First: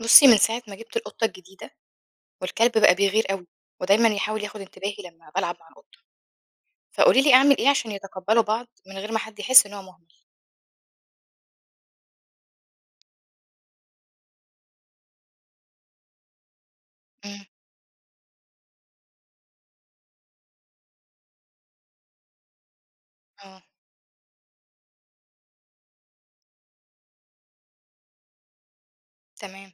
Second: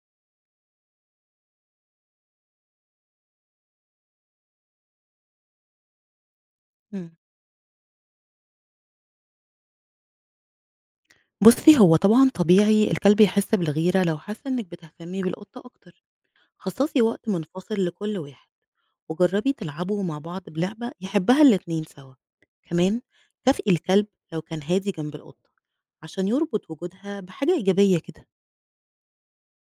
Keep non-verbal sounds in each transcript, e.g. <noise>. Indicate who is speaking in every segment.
Speaker 1: بُصّي، من ساعة ما جِبت القطة الجديدة والكلب بقى بيغير أوي، ودايمًا يحاول ياخد انتباهي لمّا بالعب مع القطة،
Speaker 2: إمم.
Speaker 1: فقولي لي أعمل إيه عشان يتقبّلوا بعض من غير ما حد يحس إن هو مهمل؟
Speaker 2: بُصّي، هو طبعًا طبيعي الكلب يحس بالغيرة لو حس إنِّك بتهتمي بالقطة أكتر. خصّصي وقت
Speaker 1: إمم،
Speaker 2: منفصل لكل واحد، وجرّبي تلعبوا مع بعض بلعبة يحبها الاتنين سوا. كمان
Speaker 1: آه،
Speaker 2: كافئي الكلب لو كان هادي جنب القطة، عشان يربط وجودها بحاجة إيجابية كده.
Speaker 1: تمام.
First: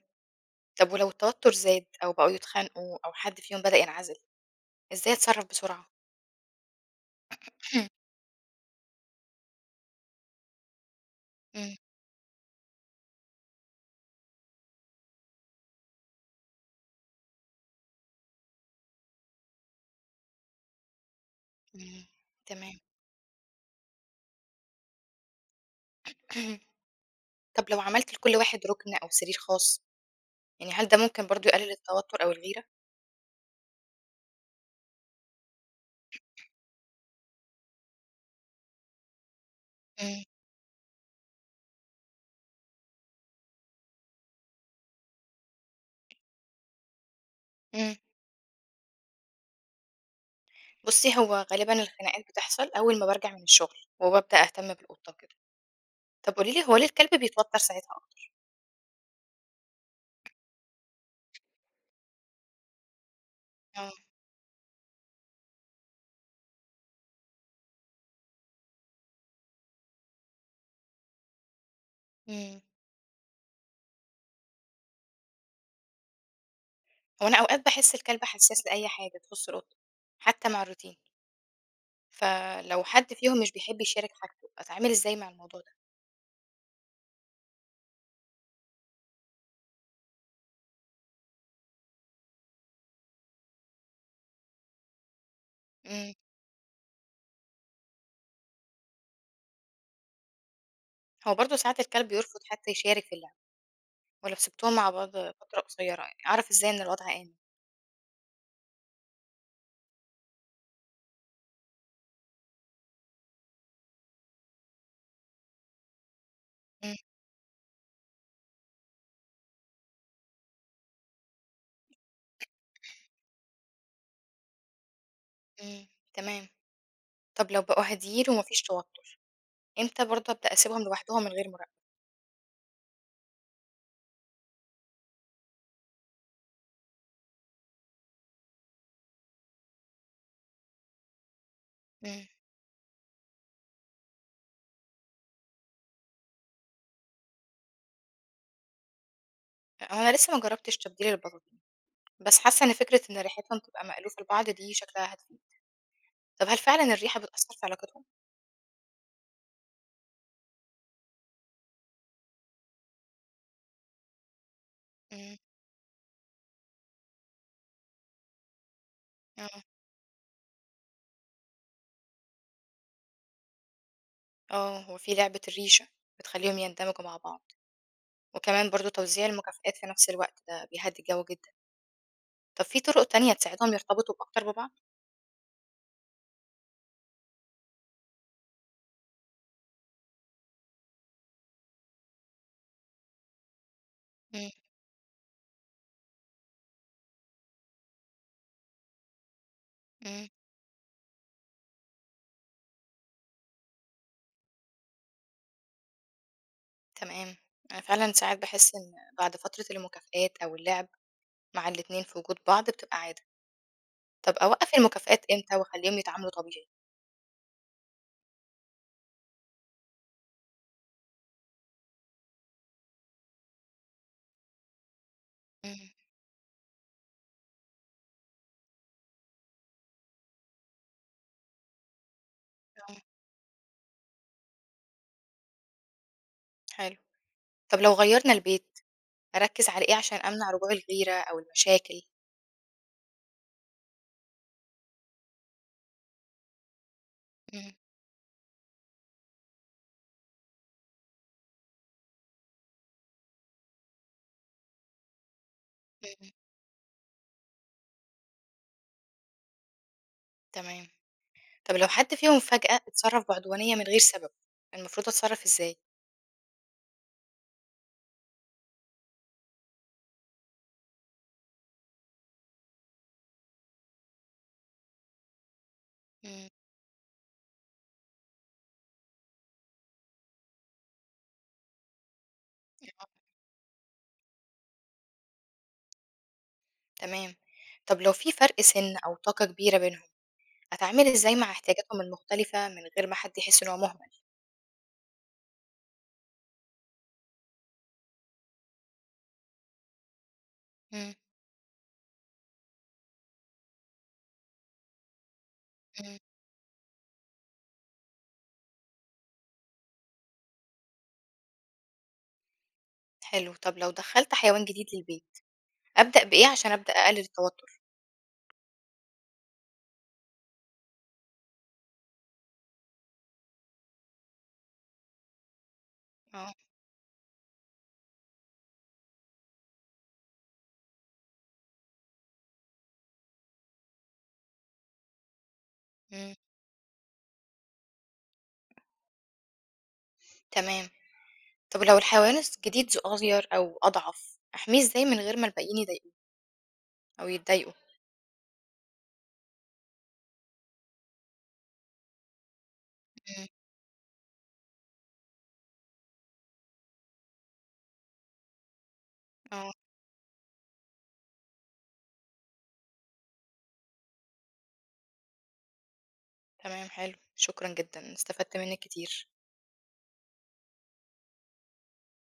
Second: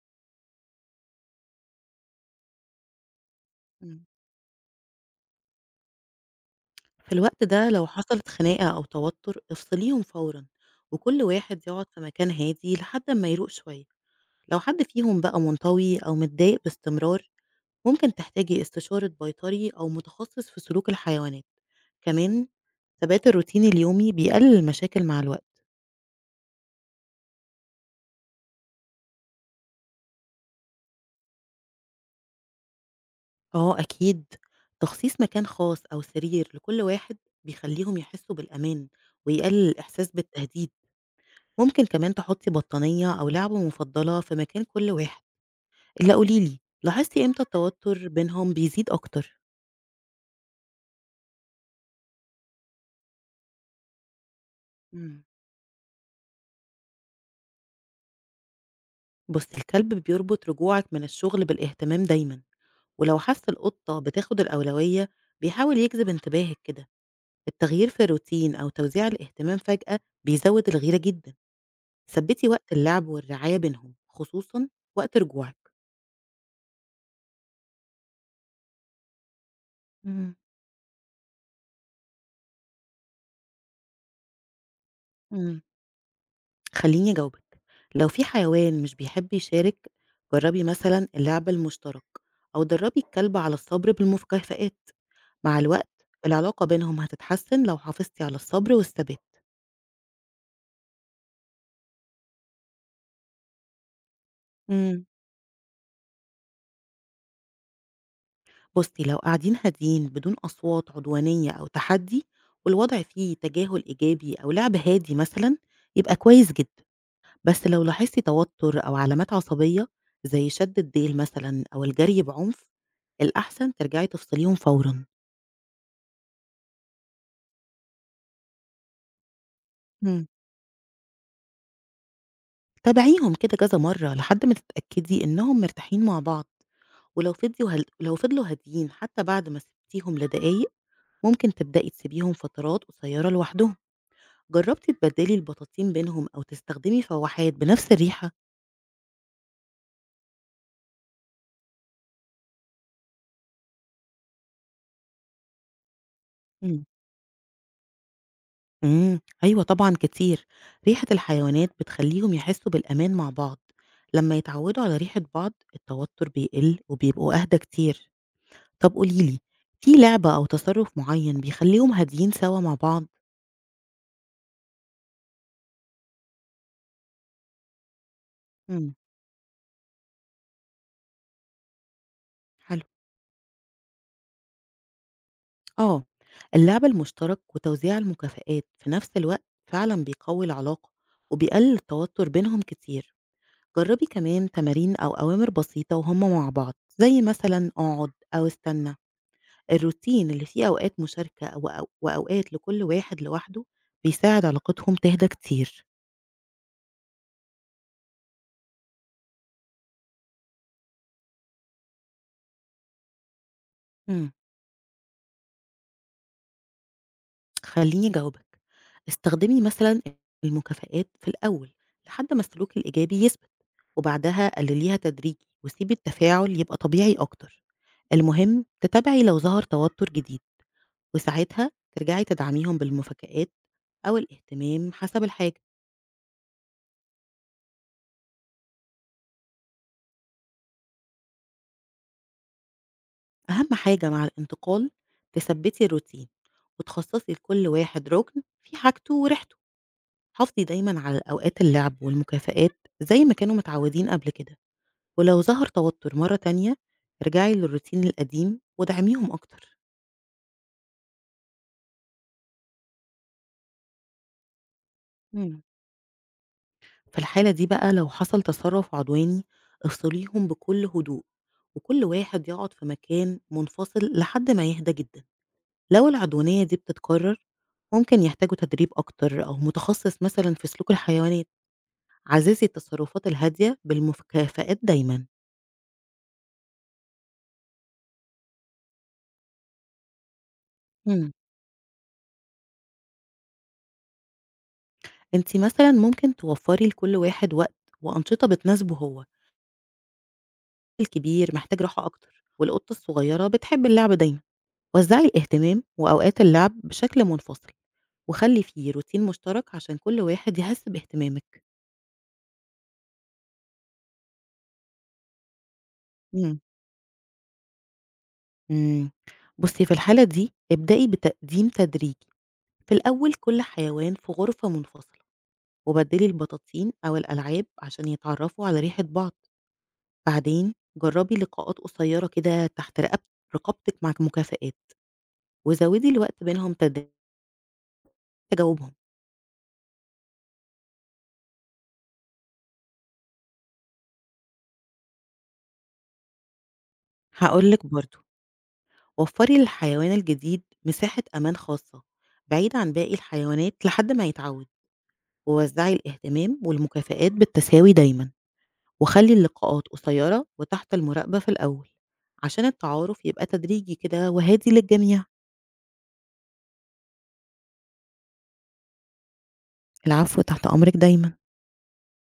Speaker 1: طب ولو التوتر زاد أو بقوا يتخانقوا أو حد فيهم بدأ
Speaker 2: إمم.
Speaker 1: ينعزل، إزاي أتصرّف بسرعة؟
Speaker 2: في الوقت ده لو
Speaker 1: إمم،
Speaker 2: حصلت خناقة أو توتُّر، افصليهم فورًا، وكل واحد
Speaker 1: إمم،
Speaker 2: يقعد في مكان هادي لحد أمّا يروق شوية. لو حد فيهم بقى منطوي أو متضايق باستمرار ممكن تحتاجي استشارة بيطري أو متخصص في سلوك الحيوانات
Speaker 1: امم،
Speaker 2: كمان.
Speaker 1: تمام.
Speaker 2: ثبات الروتين اليومي بيقلل المشاكل مع الوقت.
Speaker 1: <clears throat> مم. طب لو عملت لكل واحد رُكن أو سرير خاص، يعني هل ده ممكن برضه يقلل التوتر أو الغيرة؟
Speaker 2: اه أكيد، تخصيص مكان خاص أو سرير لكل واحد بيخليهم يحسوا بالأمان ويقلل الإحساس
Speaker 1: إمم،
Speaker 2: بالتهديد. ممكن كمان تحطي بطانية أو لعبة مفضلة في مكان كل واحد. إلا قوليلي لاحظتي إمتى
Speaker 1: إمم.
Speaker 2: التوتر بينهم بيزيد أكتر.
Speaker 1: بُصّي، هو غالبًا الخناقات بتحصل أول ما بارجع من الشغل وبابدأ أهتم بالقطة
Speaker 2: مم.
Speaker 1: وكده. طب قولي لي هو ليه الكلب بيتوتر ساعتها؟
Speaker 2: بص، الكلب بيربط رجوعك من الشغل بالاهتمام دايما، ولو حس
Speaker 1: آه،
Speaker 2: القطة بتاخد الأولوية بيحاول يجذب انتباهك كده. التغيير في الروتين أو توزيع الاهتمام فجأة بيزود الغيرة جدا. ثبتي
Speaker 1: إمم،
Speaker 2: وقت اللعب والرعاية بينهم خصوصا وقت رجوعك.
Speaker 1: هو أنا أوقات باحس الكلب حساس لأي حاجة تخُص أوضته،
Speaker 2: مم.
Speaker 1: حتى مع الروتين، فلو حد فيهم مش بيحب يشارك حاجته، أتعامل إزاي مع الموضوع
Speaker 2: مم.
Speaker 1: ده؟
Speaker 2: خليني أجاوبك. لو في حيوان مش بيحب يشارك، جربي مثلا اللعب المشترك أو دربي الكلب على الصبر بالمكافآت. مع الوقت
Speaker 1: إمم،
Speaker 2: العلاقة بينهم هتتحسن لو حافظتي على الصبر والثبات.
Speaker 1: هو برضه ساعات الكلب يرفض حتى يشارك في اللعب، ولو سِبتهم مع بعض فترة قصيرة يعني، أعرف إزاي إن الوضع آمن؟
Speaker 2: بُصّي، لو قاعدين هاديين بدون أصوات عدوانية أو تحدّي والوضع فيه تجاهل إيجابي أو لعب هادي مثلًا، يبقى كويس جدًا.
Speaker 1: إمم،
Speaker 2: بس لو لاحظتِ توتُّر أو علامات عصبية زي شَد الديل مثلًا أو الجري بعنف، الأحسن ترجعي تفصليهم فورًا.
Speaker 1: إمم، تمام. طب لو بقوا هاديين وما فيش توتر، إمتى
Speaker 2: إمم.
Speaker 1: برضه أبدأ أسيبهم لوحدهم من غير مراقبة؟
Speaker 2: تابعيهم كده كذا مرّة لحد ما تتأكدي إنّهم مرتاحين مع بعض، ولو فضيوا هل لو فضلوا هاديين حتّى بعد ما سِبتيهم لدقايق، ممكن تبدئي
Speaker 1: إمم،
Speaker 2: تسيبيهم فترات قصيّرة لوحدهم. جربتِ تبدّلي البطاطين بينهم أو تستخدمي فواحات بنفس الريحة؟
Speaker 1: هو أنا لسه ما جرّبتش تبديل البطاطين، بس حاسة إن فكرة إن ريحتهم تبقى مألوفة لبعض دي شكلها هتفيد. طب هل
Speaker 2: إمم.
Speaker 1: فعلًا الريحة بتأثّر في علاقتهم؟
Speaker 2: إمم، أيوه طبعًا كتير، ريحة الحيوانات بتخلّيهم يحسّوا بالأمان مع بعض، لمّا يتعوّدوا على ريحة
Speaker 1: إمم،
Speaker 2: بعض التوتر بيقل وبيبقوا أهدى كتير. طب قولي لي،
Speaker 1: آه،
Speaker 2: في لعبة أو تصرُّف معيّن بيخلّيهم هاديين سوا مع بعض؟
Speaker 1: آه، هو في لعبة الريشة بتخلّيهم يندمجوا مع بعض، وكمان برضه
Speaker 2: إمم،
Speaker 1: توزيع المكافآت في نفس الوقت ده بيهدّي الجو جدًا. طب في
Speaker 2: حلو.
Speaker 1: طرق تانية تساعدهم يرتبطوا أكتر ببعض؟
Speaker 2: آه، اللعب المشترك وتوزيع المكافآت في نفس الوقت فعلًا بيقوّي العلاقة وبيقلل التوتر بينهم كتير. جربي
Speaker 1: إمم،
Speaker 2: كمان تمارين أو أوامر بسيطة وهم مع بعض زي مثلا اقعد أو استنى.
Speaker 1: إمم،
Speaker 2: الروتين اللي فيه أوقات مشاركة وأوقات لكل واحد لوحده بيساعد علاقتهم تهدى كتير.
Speaker 1: تمام. أنا فعلًا ساعات باحس إن بعد فترة المكافآت أو اللعب مع الاتنين في وجود بعض بتبقى عادة.
Speaker 2: مم.
Speaker 1: طب أوقّف المكافآت إمتى وأخلّيهم يتعاملوا طبيعي؟
Speaker 2: خليني أجاوبك. استخدمي مثلا المكافآت في الأول لحد ما السلوك الإيجابي يثبت، وبعدها قلليها تدريجي
Speaker 1: إمم،
Speaker 2: وسيبي التفاعل يبقى طبيعي أكتر. المهم تتابعي لو ظهر توتر جديد، وساعتها ترجعي تدعميهم
Speaker 1: آه،
Speaker 2: بالمفاجآت أو الاهتمام حسب الحاجة.
Speaker 1: حلو. طب لو غيّرنا البيت أركّز على إيه عشان أمنع رجوع الغيرة أو المشاكل؟
Speaker 2: أهم حاجة مع الانتقال تثبّتي الروتين، وتخصّصي لكل
Speaker 1: إمم،
Speaker 2: واحد رُكن فيه حاجته وريحته، حافظي دايمًا على أوقات اللعب والمكافآت زي ما كانوا متعودين قبل كده، ولو ظهر توتر
Speaker 1: إمم،
Speaker 2: مرّة تانية ارجعي للروتين القديم وادعميهم أكتر.
Speaker 1: تمام. طب لو حد فيهم فجأة اتصرف بعدوانية من غير سبب، المفروض أتصرف
Speaker 2: إمم.
Speaker 1: إزاي؟
Speaker 2: في الحالة دي بقى لو حصل تصرُّف عدواني افصليهم بكل هدوء، وكل واحد يقعد في مكان منفصل لحد ما يهدى جدًا. لو
Speaker 1: إمم،
Speaker 2: العدوانية دي بتتكرر، ممكن يحتاجوا تدريب أكتر أو متخصص مثلًا في سلوك الحيوانات. عززي
Speaker 1: آه،
Speaker 2: التصرفات الهادية بالمكافآت دايمًا.
Speaker 1: تمام. طب لو في فرق سن أو طاقة كبيرة بينهم، أتعامل
Speaker 2: امم.
Speaker 1: إزاي مع احتياجاتهم المختلفة من غير ما حد يحس إن هو مهمل؟
Speaker 2: أنتِ مثلًا ممكن توفري لكل واحد وقت وأنشطة بتناسبه هو،
Speaker 1: إمم،
Speaker 2: الكبير محتاج راحة أكتر، والقطة الصغيرة بتحب اللعب دايمًا. وزعي الاهتمام
Speaker 1: إمم،
Speaker 2: وأوقات اللعب بشكل منفصل، وخلي فيه روتين مشترك عشان كل واحد يحس باهتمامِك.
Speaker 1: حلو. طب لو دخلت حيوان جديد للبيت، أبدأ بإيه
Speaker 2: امم.
Speaker 1: عشان أبدأ أقلل التوتر؟
Speaker 2: امم، بُصي في الحالة دي ابدئي بتقديم تدريجي. في الأول كل حيوان في غرفة منفصلة، وبدلي
Speaker 1: آه،
Speaker 2: البطاطين أو الألعاب عشان يتعرفوا على ريحة بعض. بعدين جربي لقاءات قصيرة كده تحت رقبتك مع مكافآت، وزودي
Speaker 1: إمم،
Speaker 2: الوقت بينهم تجاوبهم.
Speaker 1: تمام. طب لو الحيوان الجديد صغير أو أضعف، أحميه إزاي من غير ما الباقيين يضايقوه أو يتضايقوا؟
Speaker 2: هقولك برضو، وفري للحيوان الجديد مساحة أمان خاصة بعيد عن باقي
Speaker 1: إمم،
Speaker 2: الحيوانات لحد ما يتعود، ووزعي الاهتمام والمكافآت بالتساوي دايما، وخلي
Speaker 1: آه،
Speaker 2: اللقاءات قصيرة وتحت المراقبة في الأول عشان التعارف يبقى تدريجي كده وهادي للجميع.
Speaker 1: تمام، حلو. شكرًا جدًا، استفدت منك كتير.
Speaker 2: العفو، تحت أمرِك دايمًا.